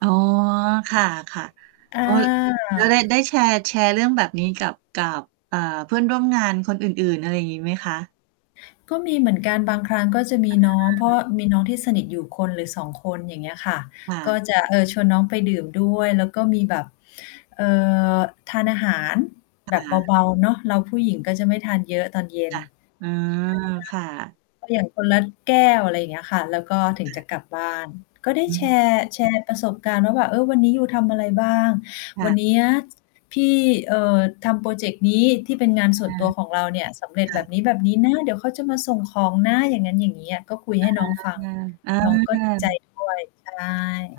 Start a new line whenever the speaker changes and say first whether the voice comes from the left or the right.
right: อ๋อ ค่ะ
left: อ
right: ๆ อ๋อ ล แล้วได้ ได
left: า
right: ้แชร์ แชร์เรื่องแบบนี้ กับ กับ เอ่อ เพื่อนร่วมงานคนอื่น ๆ อะไรอย่างงี้ไหมคะ?
left: ก็มีเหมือนกันบางครั้ง ก็จะมีน้อง เพร
right: อ
left: า
right: า
left: ะมีน้องที่สนิทอยู่คนหรือ 2 คน อย่างเงี้ยค่ะ
right: ค่
left: ก
right: ะ
left: ็จะ เออ ชวนน้องไปดื่มด้วย แล้วก็มีแบบ เอ่อ ทานอาหาร
right: ค
left: แบ
right: ่
left: บ
right: ะ
left: เบา ๆ เนาะ เราผู้หญิงก็จะไม่ทานเยอะตอนเย็
right: ค
left: น
right: ่ะ อืม ค่ะ
left: ใช่ไหมคะ ก็อย่างคนละแก้ว อะไรอย่างเงี้ยค่ะ แล้วก็ถึง
right: ค่
left: จะ
right: ะ
left: กลับบ้าน ก็ได้
right: อื
left: แช
right: ม
left: ร์ แชร์ ประสบการณ์แล้วว่า "เออ วันนี้ยูทำอะไรบ้าง
right: ค
left: ว
right: ่
left: ัน
right: ะ
left: เนี้ย พี่ เอ่อ ทำพรอเจกต์นี้ ที่เป็นงานส
right: อ
left: ่วน
right: า
left: ตัวของเราเนี่ย สำเร็
right: ค
left: จ
right: ่
left: แบบ
right: ะ
left: นี้ ๆ นะ เดี๋ยวเขาจะมาส่งของนะ" อย่างงั้นอย่างงี้อะ ก็คุย
right: อ
left: ให
right: า
left: ้น้องฟัง
right: เอ
left: น้องก็ดีใจ
right: อ
left: ด้วย ใช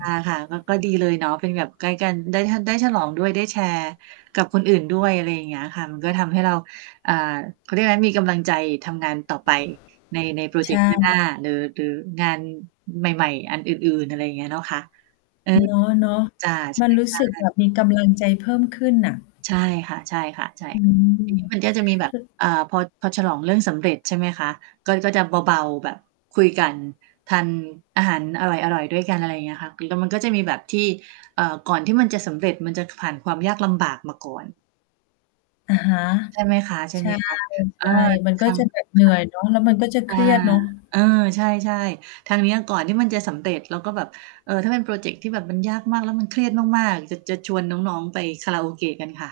right: อา ค่ะ ก็ ก็ดีเลยเนาะ เป็นแบบใกล้กัน ได้ทัน ได้ฉลองด้วย ได้แชร์ กับคนอื่นด้วย อะไรอย่างเงี้ยค่ะ มันก็ทำให้เรา อ่า เขาเรียกอะไร มีกำลังใจทำงานต่อไปใน ในพรอ
left: ใ
right: เ
left: ช
right: จกต
left: ่
right: ์หน้า หน้า หรือ หรืองานใหม่ ๆ อันอื่น ๆ อะไรอย่างเงี้ยเนาะคะ เออ
left: เนาะ
right: จ้ะ ใ
left: ๆ
right: ช
left: มันรู้สึก
right: ่
left: แบ
right: ๆ
left: บมีกำลังใจเพิ่มขึ้นน่ะ
right: ใช่ค่ะ ๆ ใช่
left: อื
right: ที
left: ม
right: นี้ มันก็จะมีแบบ
left: ค
right: อ่า พอ พอฉลองเรื่องสำเร็จ ใช่ไหมคะ ก็ ก็จะเบา ๆ แบบคุยกัน ทานอาหารอร่อย ๆ ด้วยกัน อะไรอย่างเงี้ยค่ะ เแล้วมันก็จะมีแบบที่ เอ่อ ก่อนที่มันจะสำเร็จมันจะ ผ่านความยากลำบากมาก่อน
left: อะฮะ
right: ใช่ไหมคะ
left: ใช่
right: ๆ เออ
left: ๆ มัน
right: ท
left: ก็จะแบบเหนื่อยเนาะ แล้วมันก็จะ
right: ำ ค
left: เค
right: ่ะ อา
left: รียดเนาะ
right: เออ ใช่ ๆ ทางเนี้ย ก่อนที่มันจะสำเร็จ เราก็แบบ เออ ถ้าเป็นพรอเจกต์ที่แบบมันยากมาก แล้ว มันเครียดมาก ๆ จะ จะชวนน้อง ๆ ไปคาราโอเกะกันค่ะ